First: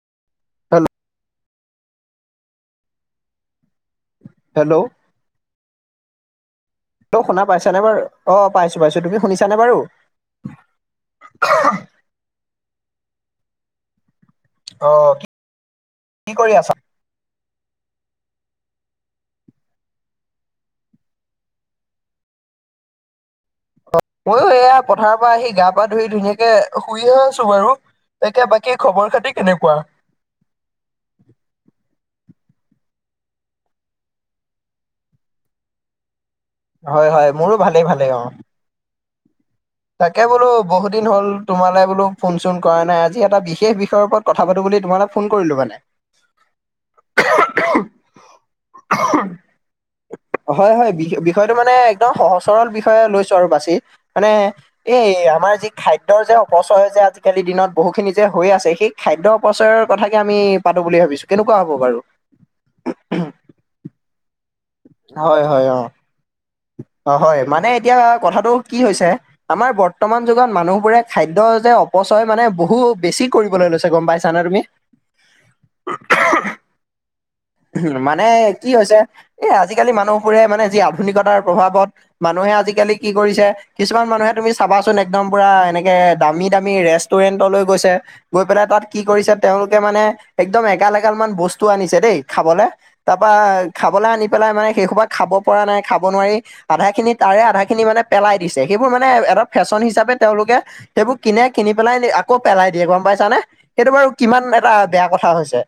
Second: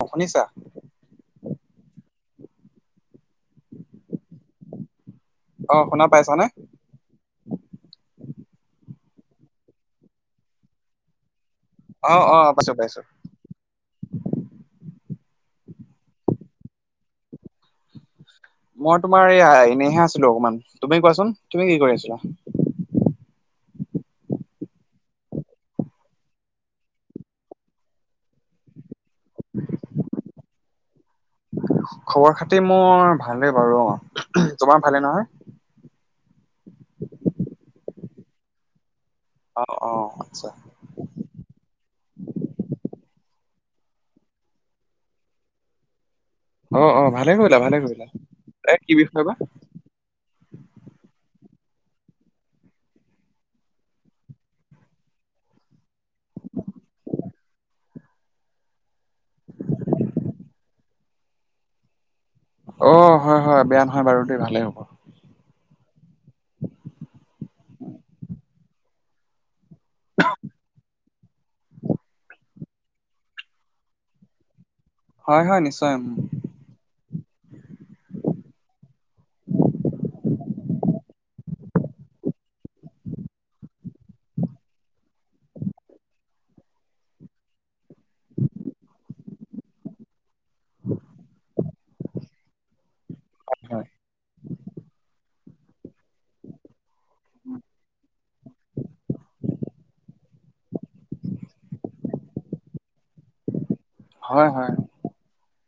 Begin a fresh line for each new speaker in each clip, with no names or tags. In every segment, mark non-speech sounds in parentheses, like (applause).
অ শুনিছা?
Hello hello
অ শুনা পাইছ নে?
ল্ল শুনা পাইছানে বাৰু? অ পাইছোপাইছো, তুমি শুনিছানে বাৰু?
অ অ পাইছো পাইছো
অ কি কৰি আছা?
মই তোমাৰ এই এনেইহে আছিলো অকমান, তুমি কোৱাচোন তুমি কি কৰি আছিলা?
মইয়ো এয়া, পথাৰৰ পৰা আহি, গা পা ধুই, ধুনীয়াকে শুইহে আছো বাৰু। তাকে বাকী খবৰ খাতি কেনেকুৱা?
খবৰ খাতি মোৰ ভাল বাৰু অ তোমাৰ ভালে নহয়
হয় হয় মোৰো ভালেই ভালে অ
অ অ
তাকে বোলো
আচ্ছা
বহুত দিন হ'ল তোমালে বোলো ফোন চোন কৰা নাই আজি এটা বিশেষ বিষয়ৰ ওপৰত কথা পাতো বুলি তোমালে ফোন কৰিলো মানে।
অ' অ' ভালে কৰিলা, ভালে কৰিলা এ কি বিষয় বা?
হয় হয়, বি বিষয়টো মানে একদম সহজ সৰল বিষয়ে লৈছো আৰু বাচি, মানে এই আমাৰ যি খাদ্যৰ যে অপচয় যে আজিকালি দিনত বহু খিনি যে হৈ আছে, সেই খাদ্য অপচয়ৰ কথাকে আমি পাতো বুলি ভাবিছো, কেনেকুৱা হ'ব বাৰু?
অ হয় হয় বেয়া নহয় বাৰু দেই ভালেই হ'ব।
হয় হয় অ অ হয়, মানে এতিয়া কথাটো কি হৈছে আমাৰ বৰ্তমান যুগত মানুহবোৰে খাদ্য যে অপচয় মানে বহু বেছি কৰিবলৈ লৈছে গম পাইছা নে তুমি?
হয় হয় নিশ্চয় উম
মানে কি হৈছে এ আজিকালি মানুহবোৰে মানে যি আধুনিকতাৰ প্ৰভাৱত মানুহে আজিকালি কি কৰিছে কিছুমান মানুহে তুমি চাবাচোন একদম পুৰা এনেকে দামী দামী ৰেষ্টুৰেণ্টলৈ গৈছে। গৈ পেলাই তাত কি কৰিছে তেওঁলোকে মানে একদম এগাল এগাল মান বস্তু আনিছে দেই খাবলে তাপা
হয়
খাবলে আনি পেলাই মানে সেইসোপা খাব পৰা নাই, খাব নোৱাৰি আধাখিনি তাৰে আধা খিনি মানে পেলাই দিছে সেইবোৰ মানে এটা ফেশ্বন হিচাপে তেওঁলোকে সেইবোৰ কিনে, কিনি পেলাই, আকৌ পেলাই দিয়ে, গম পাইছানে সেইটো বাৰু কিমান
হয়
এটা
হয়
বেয়া কথা হৈছে,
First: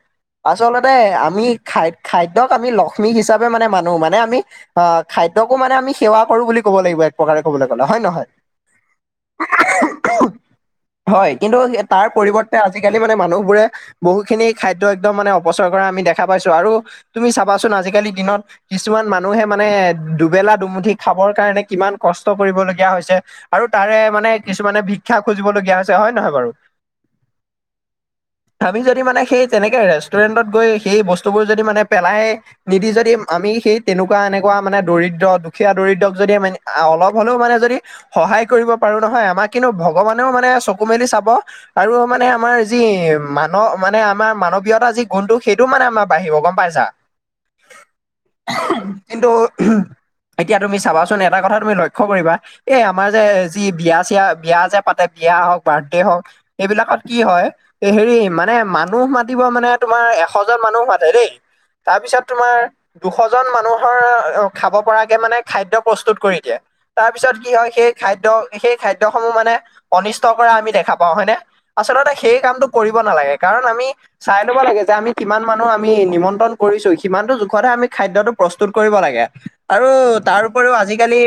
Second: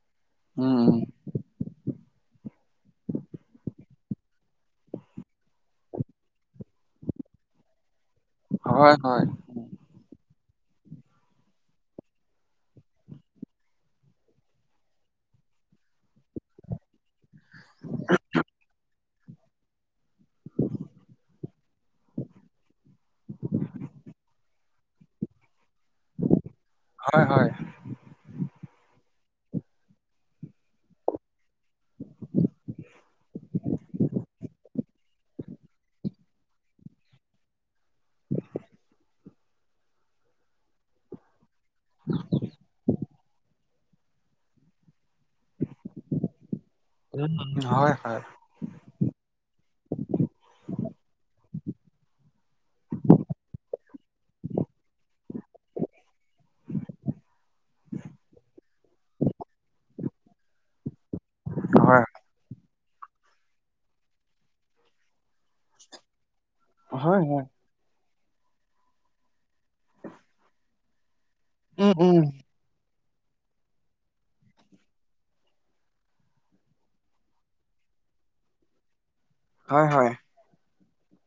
উম
আচলতে
উম
আমি খা খাদ্যক আমি লক্ষ্মী হিচাপে মানে মানো মানে আমি অ খাদ্যকো মানে আমি সেৱা কৰো বুলি ক'ব লাগিব এক প্ৰকাৰে ক'বলৈ গ'লে হয় নহয়
হয় হয়
হয়। কিন্তু তাৰ পৰিৱৰ্তে আজিকালি মানে মানুহবোৰে বহু খিনি খাদ্য একদম মানে অপচয় কৰা আমি দেখ খা পাইছো আৰু তুমি চাবাচোন আজিকালি দিনত কিছুমান মা মানুহে মানে দুবেলা দুমুঠি খাবৰ কাৰণে কিমান কষ্ট কৰিবলগীয়া হৈছে আৰু তাৰে মানে কিছুমানে ভিক্ষা খুজিবলগীয়া হৈছে হয় নে নহয় বাৰু
হয় হয়।
আমি যদি মানে সেই তেনেকে ৰেষ্টুৰেন্টত গৈ সেই বস্তুবোৰ যদি মানে পেলাই নিদি যদি আমি সেই তেনেকুৱা এনেকুৱা মানে দৰিদ্ৰ, দুখীয়া দৰিদ্ৰক যদি আমি অলপ হ'লেও মানে যদি সহায় কৰিব পাৰো নহয় আমাক কিন্তু ভগৱানেও মানে চকু মেলি চাব আৰু মানে আমাৰ যি মান, মানে আমাৰ মানৱীয়তা যি গুণটো সেইটো মানে আমাৰ বাঢ়িব গম পাইছা।
উম উ হয় হয়,
কিন্তু, এতিয়া তুমি চাবাচোন, এটা কথা তুমি লক্ষ্য কৰিবা এই আমাৰ যে, যি বিয়া চিয়া, বিয়া যে পাতে, বিয়া হওক, বাৰ্থডে হওক এইবিলাকত কি হয় হেৰি মানে মানুহ মাতিব মানে তোমাৰ এশ সজন মানুহ মতে দেই।
হয়
তাৰপিছত তোমাৰ দুশ জন মানুহৰ খাব পৰাকে মানে খাদ্য প্ৰস্তুত কৰি দিয়ে। তাৰ পিছত কি হয়, সেই খাদ্য, সেই খাদ্য সমূহ মানে, অনিষ্ট কৰা আমি দেখা পাওঁ হয়নে।
উম
আচলতে
উম
সেই কামটো কৰিব নালাগে কাৰণ আমি চাই ল'ব লাগে যে আমি কিমান মানুহ আমি নিমন্ত্ৰণ কৰিছো সিমানতো জোখতহে আমি খাদ্যটো প্ৰস্তুত কৰিব লাগে।
হয়
আৰু
হয়
তাৰ উপৰিও আজিকালি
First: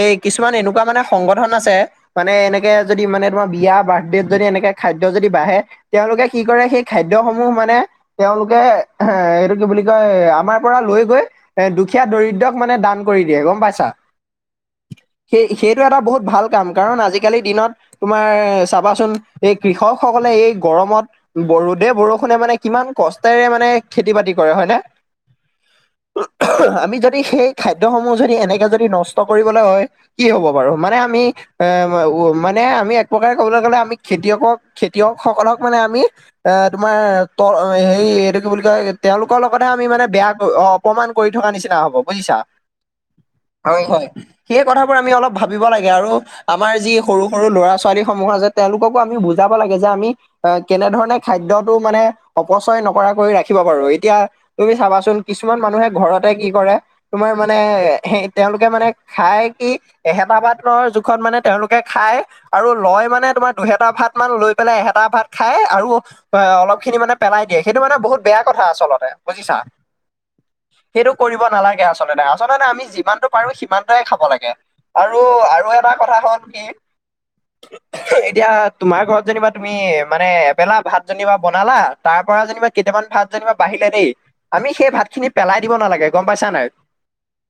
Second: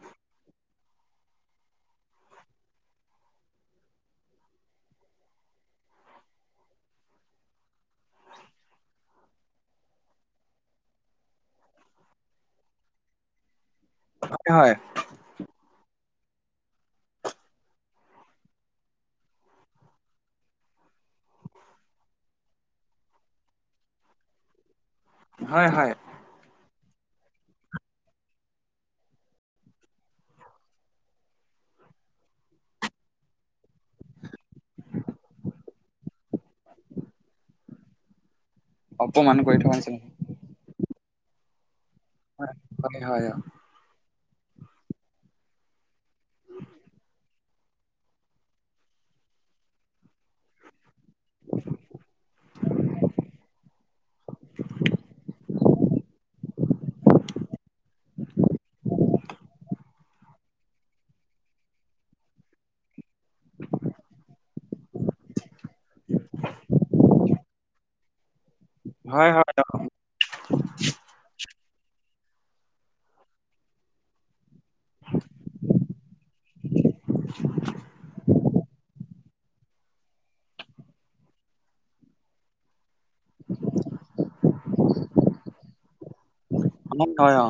এই কিছুমান এনেকুৱা মানে সংগঠন আছে। মানে এনেকে, যদি মানে, তোমাৰ বিয়া, বাৰ্থডেত যদি, এনেকে খাদ্য যদি বাঢ়ে তেওঁলোকে কি কৰে, সেই খাদ্য সমূহ মানে তেওঁলোকে, এ এইটো কি বুলি কয়, আমাৰ পৰা লৈ গৈ এ দুখীয়া, দৰিদ্ৰক, মানে দান কৰি দিয়ে, গম পাইছা।
হয় হয়।
সেই-সেইটো, এটা বহুত ভাল কাম। কাৰণ, আজিকালিৰ দিনত তোমাৰ চাবাচোন, এই কৃষক সকলে এই গৰমত, ৰদে বৰষুণে মানে কিমান কষ্টৰে মানে, খেতি বাতি কৰে হয় নে?
হয় হয়।
আমি যদি সেই খাদ্যসমূহ যদি এনেকে যদি নষ্ট কৰিবলৈ হয় কি হ'ব বাৰু? মানে আমি এ উ মানে আমি এক প্ৰকাৰে কবলৈ গ'লে আমি খেতিয়কক খেতিয়ক সকলক মানে আমি এ তোমাৰ ত হেৰি এইটো কি বুলি কয়,
অপমান
তেওঁলোকৰ
কৰি
লগতহে
থকা
আমি
নিচিনা
মানে বেয়া, অপমান কৰি থকা নিচিনা হব। বুজিছা
হয় হয় হয়
হয় হয় সেই কথাবোৰ আমি অলপ ভাবিব লাগে আৰু আমাৰ যি সৰু সৰু ল'ৰা ছোৱালী সমূহ আছে, তেওঁলোককো আমি বুজাব লাগে, যে আমি আ কেনেধৰণে খাদ্যটো মানে অপচয় নকৰাকৈ ৰাখিব পাৰো এতিয়া তুমি চাবাচোন কিছুমান মানুহে ঘৰতে কি কৰে তোমাৰ মানে, সেই তেওঁলোকে মানে খাই কি এহেতা বাদৰ জোখত মানে, তেওঁলোকে খাই। আৰু লয় মানে মে তোমাৰ দুহেটা ভাত মান লৈ পেলাই এহেটা ভাত খাই আৰু অ অলপ খিনি মানে পেলাই দিয়ে সেইটো মানে বহুত বেয়া কথা আচলতে
হয় হয়
বুজিছা সেইটো, কৰিব নালাগে আচলতে। আচলতে আমি যিমানতটো পাৰো, সিমানটোৱে খাব লাগে। আৰু আৰু এটা কথা হল কি এতিয়া তোমাৰ ঘৰত যেনিবা তুমি, মানে এবেলা ভাত জনী বা বনালা। তাৰ পৰা যেনিবা কেইটামান ভাত যেনিবা বাঢ়িলে দেই আমি সেই ভাত খিনি পেলাই দিব নালাগে গম পাইছা নাই।
আনিম হয় অ।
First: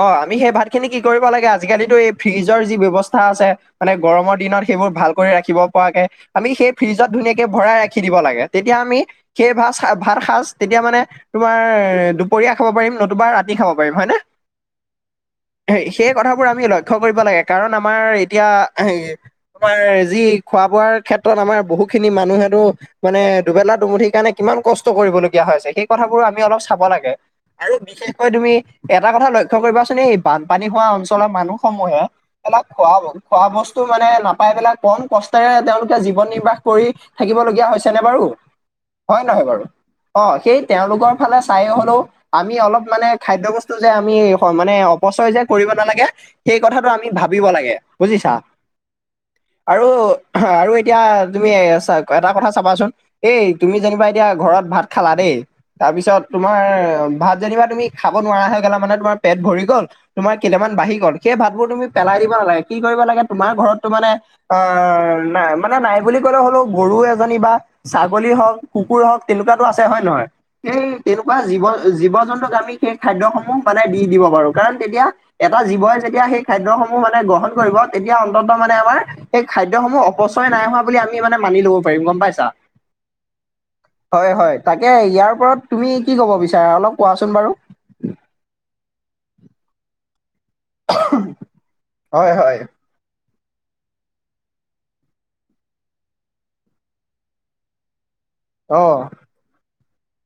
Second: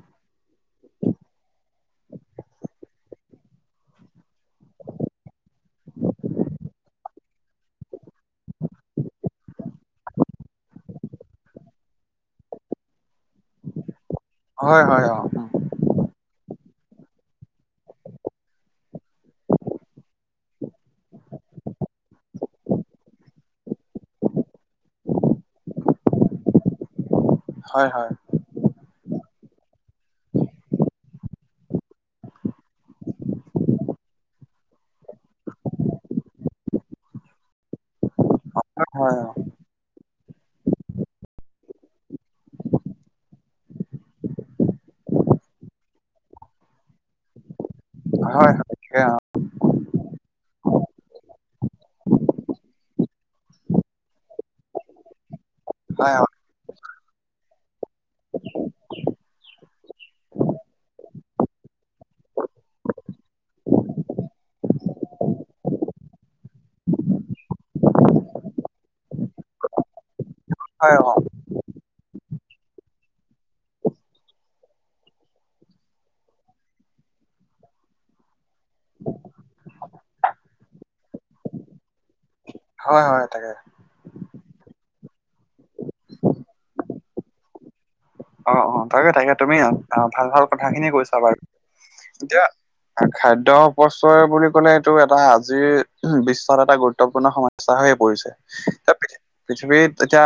অ আমি সেই ভাত খিনি কি কৰিব লাগে আজি কালিতো এই ফ্ৰিজৰ যি ব্যৱস্থা আছে। মানে গৰমৰ দিনত সেইবোৰ ভাল কৰি ৰাখিব পৰাকে, আমি সেই ফ্ৰিজত ধুনীয়াকে, ভৰাই ৰাখি দিব লাগে। তেতিয়া আমি সেই ভাত ভাত সাজ তেতিয়া মানে তোমাৰ, দুপৰীয়া খাব পাৰিম নতুবা ৰাতি খাব পাৰিম হয় নে?
হয় হয় হয়,
হ সেই কথাবোৰ আমি লক্ষ্য কৰিব লাগে কাৰণ আমাৰ এতিয়া হ আমাৰ যি খোৱা বোৱাৰ ক্ষেত্ৰত আমাৰ বহুত খিনি মানুহে তো মানে দুবেলা, দুমুঠি কাৰণে, কিমান কষ্ট কৰিবলগীয়া হৈছে, সেই কথাবোৰ আমি অলপ চাব লাগে। আৰু
হয় হয়
বিশেষকৈ তুমি, এটা কথা লক্ষ্য কৰিবাচোন, এই বানপানী হোৱা অঞ্চলৰ মানুহ সমূহে অলপ খোৱা, খোৱা বস্তু মানে, নাপাই পেলাই, কম কষ্টেৰে তেওঁলোকে জীৱন নিৰ্বাহ কৰি থাকিবলগীয়া, হৈছেনে বাৰু। হয়, নহয় বাৰু অ', সেই তেওঁলোকৰ ফালে চাই হ'লেও আমি অলপ মানে, খাদ্য বস্তু যে আমি মানে, অপচয় যে কৰিব নালাগে। এই কথাটো আমি ভাবিব লাগে বুজিছা।
হয় অ হয় হয় তাকে অ
আৰু, আৰু এতিয়া তুমি এটা কথা চাবাচোন এই, তুমি যেনিবা এতিয়া ঘৰত ভাত খালা দেই।
হয়
তাৰপিছত,
অ
তোমাৰ ভাত যেনিবা তুমিনোৱাৰা হৈ গ'লা, মানে তোমাৰ পেট ভৰি গ'ল। তোমাৰ কেইটামান বাঢ়ি গ'ল, সেই ভাতবোৰ তুমি পেলাই দিব নালাগে, কি কৰিব লাগে তোমাৰ ঘৰততো মানে অ', নাই মানে নাই বুলি ক'লে হ'লেও গৰু এজনী বা ছাগলী হওক, কুকুৰ হওক, তেনেকুৱাতো আছে হয় নহয়, এই
হয় অ
তেনেকুৱা জীৱ জীৱ-জন্তুক আমি সেই খাদ্য সমূহ মানে দি দিব পাৰোঁ। কাৰণ তেতিয়া এটা জীৱই যেতিয়া সেই খাদ্যসমূহ মানে গ্ৰহণ কৰিব, তেতিয়া অন্তত মানে আমাৰ সেই খাদ্যসমূহ অপচয় নাই হোৱা বুলি আমি মানে মানি লব পাৰিম গম পাইছা।
হয়, হয়, তাকে।
হয়, হয় তাকে ইয়াৰ ওপৰত তুমি কি ক'ব বিচাৰা অলপ কোৱাচোন বাৰু।
অ অ তাকে, তাকে তুমি আহ ভাল, ভাল কথা খিনিয়ে কৈছা বাৰু।
হয়
এতিয়া
হয়
খাদ্য অপচয় বুলি ক'লে, এইটো এটা আজিৰ বিশ্বত এটা গুৰুত্বপূৰ্ণ সম স্যা হৈ পৰিছে। এতিয়া
অ'।
পৃথি পৃথিৱীত এতিয়া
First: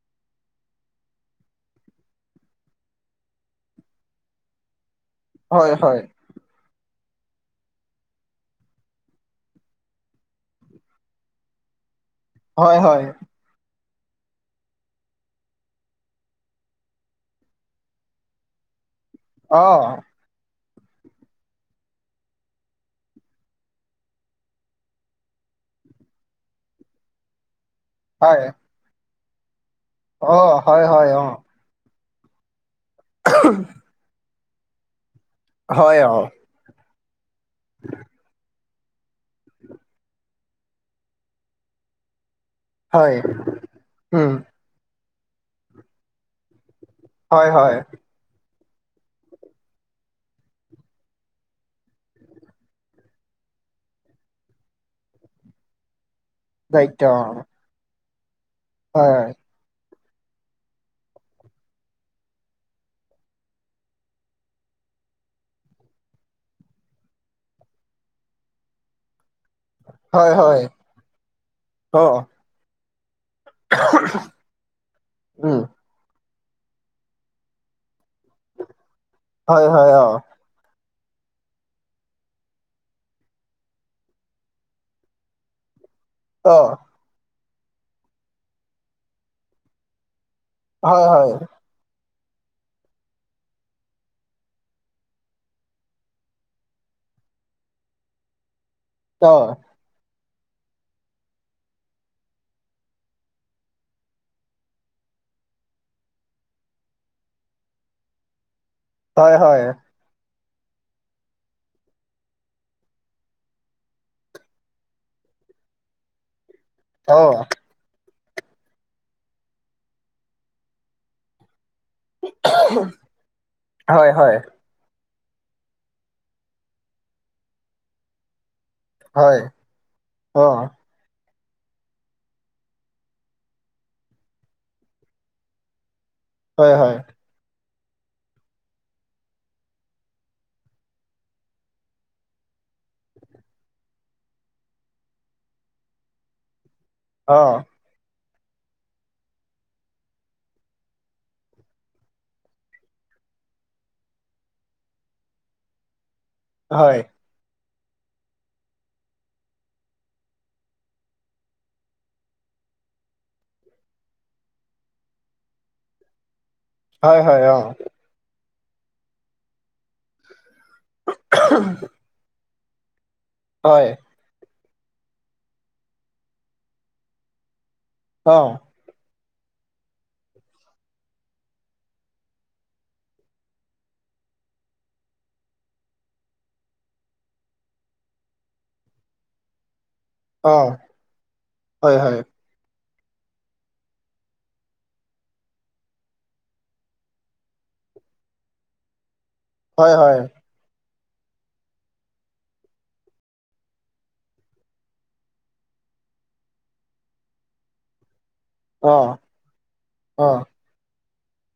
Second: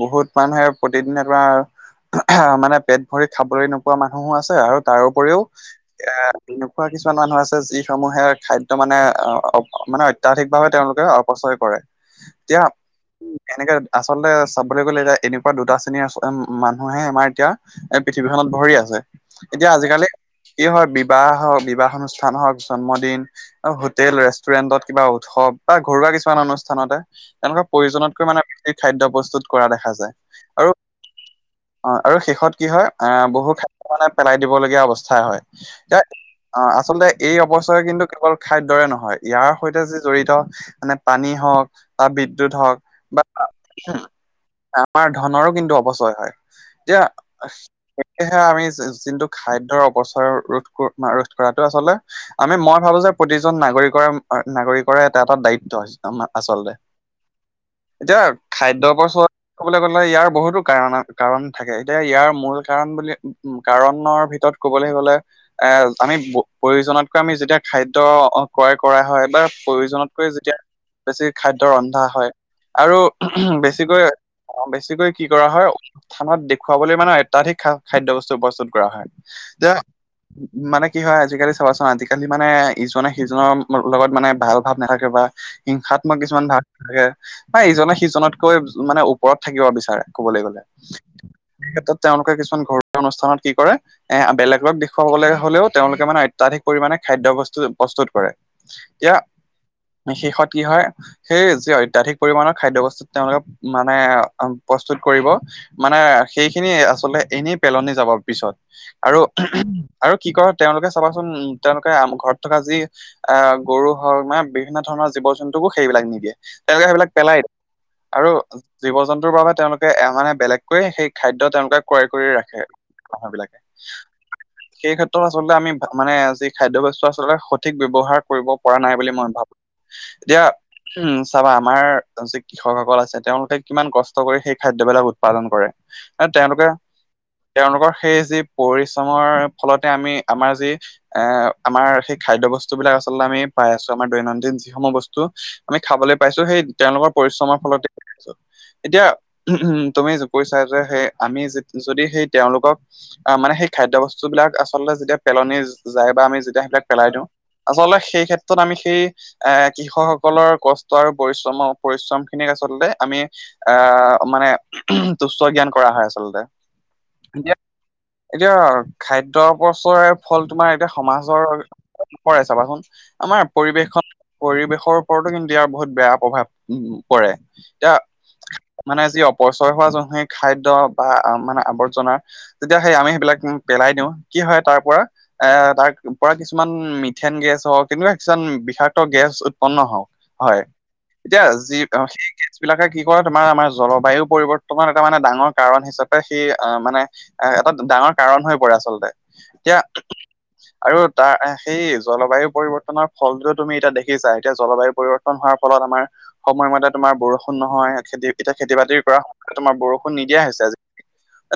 বহুত মানুহে প্ৰতিদিনে, তোমাৰ আহ মানে পেট ভৰি খাবলৈ নোপোৱা মানুহো আছে। আৰু তাৰ উপৰিও
হয় হয়
এ এনেকুৱা কিছুমান মানুহ আছে, যিসমূহে খাদ্য মানে, মানে অত্যাধিকভাৱে তেওঁলোকে অপচয় কৰে। এতিয়া
হয়, হয়।
এনেকে আচলতে চাবলৈ গ'লে এতিয়া, এনেকুৱা দুটা শ্ৰেণীৰ মানুহে আমাৰ এতিয়া। এ পৃথিৱীখন ভৰি আছে।
অ
এতিয়া আজিকালি কি হয়, বিবাহ হওক, বিবাহ অনুষ্ঠান হওক, জন্মদিন হোটেল, ৰেষ্টুৰেন্টত কিবা উৎসৱ বা ঘৰুৱা কিছুমান অনুষ্ঠানতে তেনেকুৱা প্ৰয়োজনতকৈ মানে,
হয়
বেছি খাদ্য প্ৰস্তুত কৰা দেখা যায়।
অ
আৰু
হয় হয় অ
অ', আৰু শেষত কি হয়, আহ বহু খাদ্য মানে পেলাই দিবলগীয়া অৱস্থা হয়।
হয়,
এতিয়া
অ'।
অ', আচলতে এই অপচয় কিন্তু কেৱল খাদ্যৰে নহয়। ইয়াৰ সৈতে যি জড়িত মানে, পানী হওক বা বিদ্যুৎ হওক
হয়
বা
উম
আমাৰ ধনৰো কিন্তু অপচয় হয়। এতিয়া
হয় হয়
সেয়েহে আমি যোনটো খাদ্যৰ অৱচয়ৰ ৰোধ, ৰোধ কৰাটো আচলতে আমি মই ভাবো যে, প্ৰতিজন নাগৰিকৰে, নাগৰিকৰে এটা, এটা দায়িত্ব। আচলতে,
দায়িত্ব অ
এতিয়া খাদ্য
হয়
অপচয় ক'বলৈ গ'লে, ইয়াৰ বহুতো কাৰণ, কাৰণ, থাকে এতিয়া ইয়াৰ মূল কাৰণ বুলি, কাৰণৰ ভিতৰত ক'বলৈ গ'লে এ আমি প্ৰয়োজনতকৈ আমি, যেতিয়া খাদ্য ক্ৰয় কৰা হয় বা প্ৰয়োজনতকৈ
হয়
যেতিয়া
হয়
বেছি খাদ্য ৰন্ধা
অ
হয়। আৰু বেছিকৈ অ', বেছিকৈ কি কৰা
উম
হয়, খানাত দেখুৱাবলৈ মানে অত্যাধিক খা খাদ্য বস্তু প্ৰস্তুত কৰা হয়।
হয়
যে
হয় অ
মানে কি হয় আজি-কালি চাবাচোন আজি-কালি মানে ইজনে সিজনৰ লগত মানে ভাল ভাৱ নাথাকে বা হিংসাত্মক কিছুমান
অ
ভাৱ থাকে মানে ইজনে সিজনতকৈ মানে ওপৰত থাকিব বিচাৰে কবলৈ গ'লে।
হয় হয়
সেই ক্ষেত্ৰত তেওঁলোকে কিছুমান ঘৰুৱা অনুষ্ঠানত কি কৰে এ বেলেগত দেখুৱাব গ'লে হলেও তেওঁলোকে মানে অত্যাধিক পৰিমাণে খাদ্য বস্তু প্ৰস্তুত কৰে। এতিয়া
অ
শেষত কি হয় সেই যি অত্যাধিক পৰিমণৰ খাদ্য বস্তু তেওঁলোকে মানে প্ৰস্তুত কৰিব মানে সেইখিনি আচলতে এনেই পেলনি যাব পিছত আৰু
হয় হয়
আৰু কি কয় তেওঁলোকে চাবাচোন উ তেওঁলোকে ঘৰত থকা যি আহ গৰু হওক মানে বিভিন্ন ধৰণৰ জীৱ-জন্তুকো সেইবিলাক নিদিয়ে তেওঁলোকে সেইবিলাক
অ
পেলাই আৰু জীৱ-জন্তুৰ বাবে তেওঁলোকে মানে বেলেগকৈ সেই খাদ্য তেওঁলোকে ক্ৰয় কৰি ৰাখে মানুহ বিলাকে
হয় হয়
সেই ক্ষেত্ৰত আচলতে আমি মানে যি খাদ্য বস্তু আচলতে সঠিক ব্যৱহাৰ কৰিব কৰা নাই বুলি মই
হয়
ভাবো এতিয়া
অ
উম চাবা আমাৰ যি কৃষকসকল আছে তেওঁলোকে কিমান কষ্ট কৰি সেই খাদ্যবিলাক উৎ- পাদন কৰে এ তেওঁলোকে
হয় হয়
তেওঁলোকৰ সেই যি পৰিশ্ৰমৰ ফলতে আমি আমাৰ যি এ আমাৰ সেই খাদ্য বস্তু বিলাক আচলতে আমি পাই আছো আমাৰ দৈনন্দিন যিসমূহ বস্তু আমি খাবলৈ পাইছো সেই- তেওঁলোকৰ
অ
পৰিশ্ৰমৰ
হয়
ফলতে খাই আছো এতিয়া উম তুমি কৈছা যে সে আমি যে- যদি সেই তেওঁলোকক আহ মানে সেই খাদ্য বস্তু বিলাক আচলতে যেতিয়া পেলনি যায় বা আমি যে সেইবিলাক পেলাই দিওঁ আচলতে সেই ক্ষেত্ৰত আমি সেই এ কৃষকসকলৰ কষ্ট আৰু পৰিশ্ৰম পৰিশ্ৰম খিনিক আচলতে আমি আহ মানে তুচ্ছ জ্ঞান কৰা হয় আচলতে
হয় হয়
এতিয়া
অ
এতিয়া খাদ্য অপচয় ফল তোমাৰ এতিয়া সমাজৰ পৰাই চাবাচোন আমাৰ
হয়
পৰিৱেশখন পৰিৱেশৰ ওপৰতো কিন্তু ইয়াৰ বহুত বেয়া প্ৰভাৱ পৰে এতিয়া
অ
মানে যি অপচয় হোৱা জনহেই খাদ্য বা মানে আৱৰ্জনা তেতিয়া সেই আমি সেইবিলাক পেলাই দিওঁ কি হয় তাৰ পৰা এ তাৰ পৰা কিছুমান মিথেন গেছ হওক তেনেকুৱা কিছুমান বিষাক্ত গেছ উৎপন্ন হওক
অ
হয় এতিয়া যি
হয়
অ
হয়
সি গেছ বিলাকে কি কৰে তোমাৰ আমাৰ জলবায়ু পৰিৱৰ্তনৰ এটা মানে ডাঙৰ কাৰণ হিচাপ পে সি আ মানে এটা ডাঙৰ কাৰণ হৈ পৰে আচলতে এতিয়া
হয় হয়
আৰু তাৰ সেই জলবায়ু পৰিৱৰ্তনৰ ফলটোৱে তুমি এতিয়া দেখিছা এতিয়া জলবায়ু পৰি- ৱৰ্তন হোৱাৰ ফলত আমাৰ সময়মতে তোমাৰ বৰষুণ নহয় খেতি- এতিয়া
অ
খেতি-বাতি কৰা সময়ত তোমাৰ বৰষুণ
অ
নিদিয়া হৈছে আজি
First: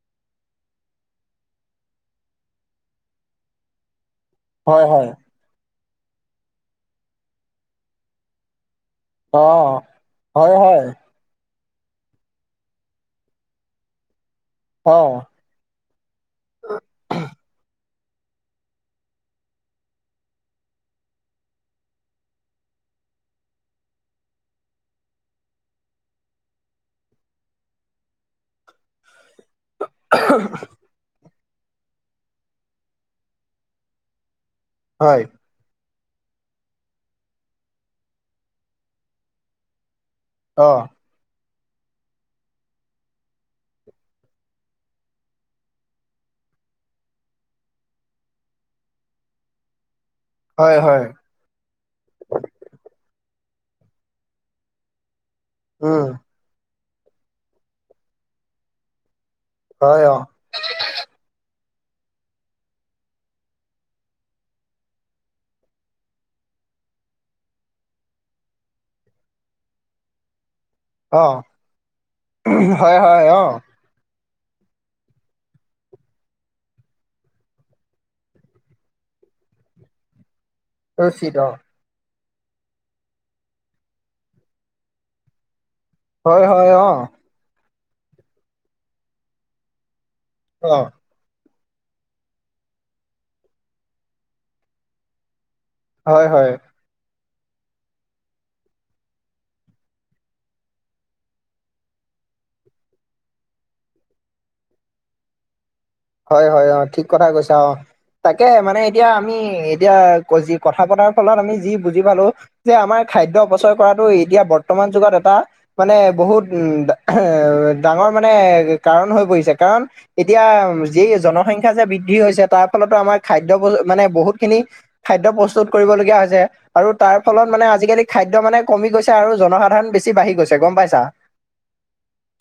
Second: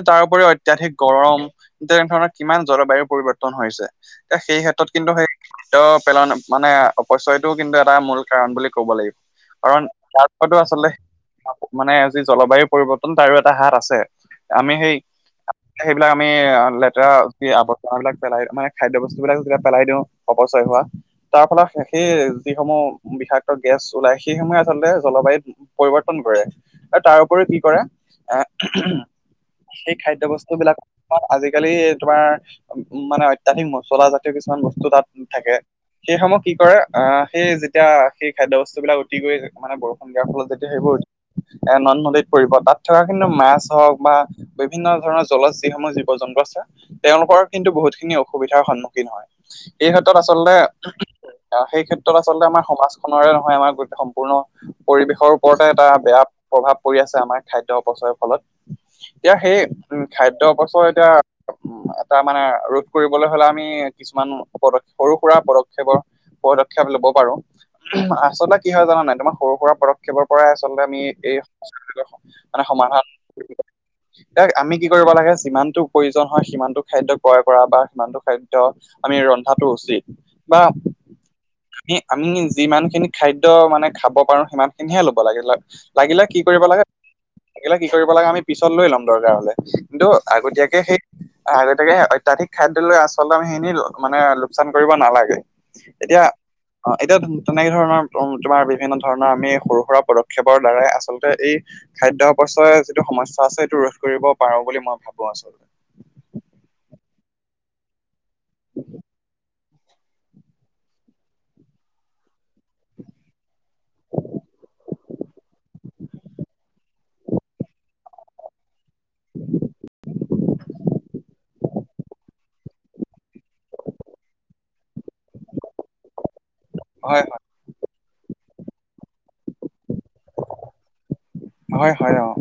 তাৰ ওপৰিও অত্যাধিক গৰম এ তেনে ধৰণৰ কিমান জলবায়ু পৰিৱৰ্তন হৈছে। সেই
হয়
ক্ষেত্ৰত
হয়
কিন্তু সেই (unintelligible) মানে অপচয়টোও কিন্তু এটা মূল কাৰণ বুলি ক'ব লাগিব।
অ
কাৰণ তাৰ
হয়
পৰাতো
হয়
আচলতে মানে যি জলবায়ু পৰিৱৰ্তন তাৰো এটা হাত আছে। আমি
অ
সেই। সেইবিলাক আমি লেতেৰা আৱৰ্জনাাবলাক পেলাই মানে খাদ্য বস্তু বিলাক যেতি পেলাই দিওঁ অপচয় হোৱা। তাৰ ফলত সেই যিসমূহ বিষাক্ত গেছ ওলাই সেইসমূহে আচলতে জলবায়ুত। পৰিৱৰ্তন কৰে আৰু তাৰ উপৰিও কি কৰে এ। সেই খাদ্য বস্তু বিলাক। আজিকালি তোমাৰ উম মানে অত্যাধিক মচলা জাতীয় কিছুমান বস্তু
হয়
তাত থাকে। সেই সমূহ কি কৰে আহ সেই যেতিয়া সেই খাদ্য বস্তুবলাক উটি গৈ মানে বৰষুণ। যাৰ ফলত
অ
যেতিয়া সেইবোৰ নন্দ নদীত পৰিব তাত থকা কিন্তু মাছ হওক। বা বিভিন্ন ধৰণৰ জলত যিসমূহ জীৱ জন্তুৰ আছে। তেওঁলোকৰ কিন্তু বহুত খিনি অসুবিধাৰ সন্মুখীন হয় এই ক্ষেত্ৰত আচলতে।
হয় হয়
আহ সেই ক্ষেত্ৰত আচলতে আমাৰ সমাজখৰে নহয় আমাৰ গোতে সম্পূৰ্ণ পৰিৱেশৰ। ওপৰতে এটা
উম
বেয়া প্ৰভাৱ পৰি আছে আমাৰ খাদ্য অপচয়ৰ ফলত এতিাৰ সেই। উম
হয় অ
খাদ্য অপচয় এতিয়া। এটা মানে ৰোধ কৰিবলৈ হলে আমি কিছুমান পদপ সৰু সুৰা পদক্ষেপৰ। পদক্ষেপ লব পাৰো আচলতে কি হয় জানা নাই তোমাৰ সৰু সুৰা পদক্ষে। প্ৰেপৰ পৰাই আচল্ততে আমি
অ
এই সমস্ মানে
হয়
সমাধান
হয় অ
(unintelligible) এ আমি কি কৰিব লাগে যিমানটো প্ৰয়োজন হয় সিমানটো খাদ্য ক্ৰয় কৰা বা সিমানটো খাদ্য। আমি ৰন্ধাটো উচিত, বা
উচিত অ,
আমি আমি যিমান খিনি খাদ্য মানে খাব পাৰো, সিমান খিনিহে ল'ব লাগে। লাগিলে কি
হয়
কৰিব
হয়
লাগে,
অ
লাগিলে কি কৰিব লাগে, আমি পিছত লৈ লম দৰকাৰ হ'লে। কিন্তু
অ
আগতীয়াকেই সেই। অহ, গতিকে অত্যাধিক খাদ্য লৈ আচলতে সেইখিনি মানে লোকচান কৰিব নালাগে। এতিয়া
হয় হয়
অ' এতিয়া তেনেকে ধৰণৰ তোমাৰ বিভিন্ন ধৰণৰ আমি সৰু সুৰা পদক্ষেপৰ দ্বাৰাই আচলতে এই খাদ্য অপচয় যিটো সমস্যা আছে, সেইটো ৰোধ কৰিব পাৰো বুলি মই ভাবো আচলতে।
হয় হয় অহ, ঠিক কথা কৈছা অহ, তাকেহে মানে এতিয়া আমি এতিয়া কজি কথা পতাৰ ফলত আমি যি বুজি পালো। যে আমাৰ খাদ্য অপচয় কৰাটো এতিয়া বৰ্তমান যুগত এটা মানে বহুত উম এহ ডাঙৰ মানে কাৰণ হৈ পৰিছে, কাৰণ এতিয়া যি জন সংখ্যা যে বৃদ্ধি হৈছে, তাৰ ফলতো আমাৰ খাদ্য বচ মানে বহুত খিনি খাদ্য প্ৰস্তুত কৰিবলগীয়া হৈছে আৰু
হয়
তাৰ ফলত মানে আজিকালি খাদ্য মানে কমি গৈছে আৰু জনসাধাৰণ বেছি বাঢ়ি গৈছে গ'ম পাইছা।
হয় হয় অ'।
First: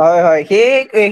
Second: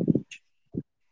হয় হয় সেই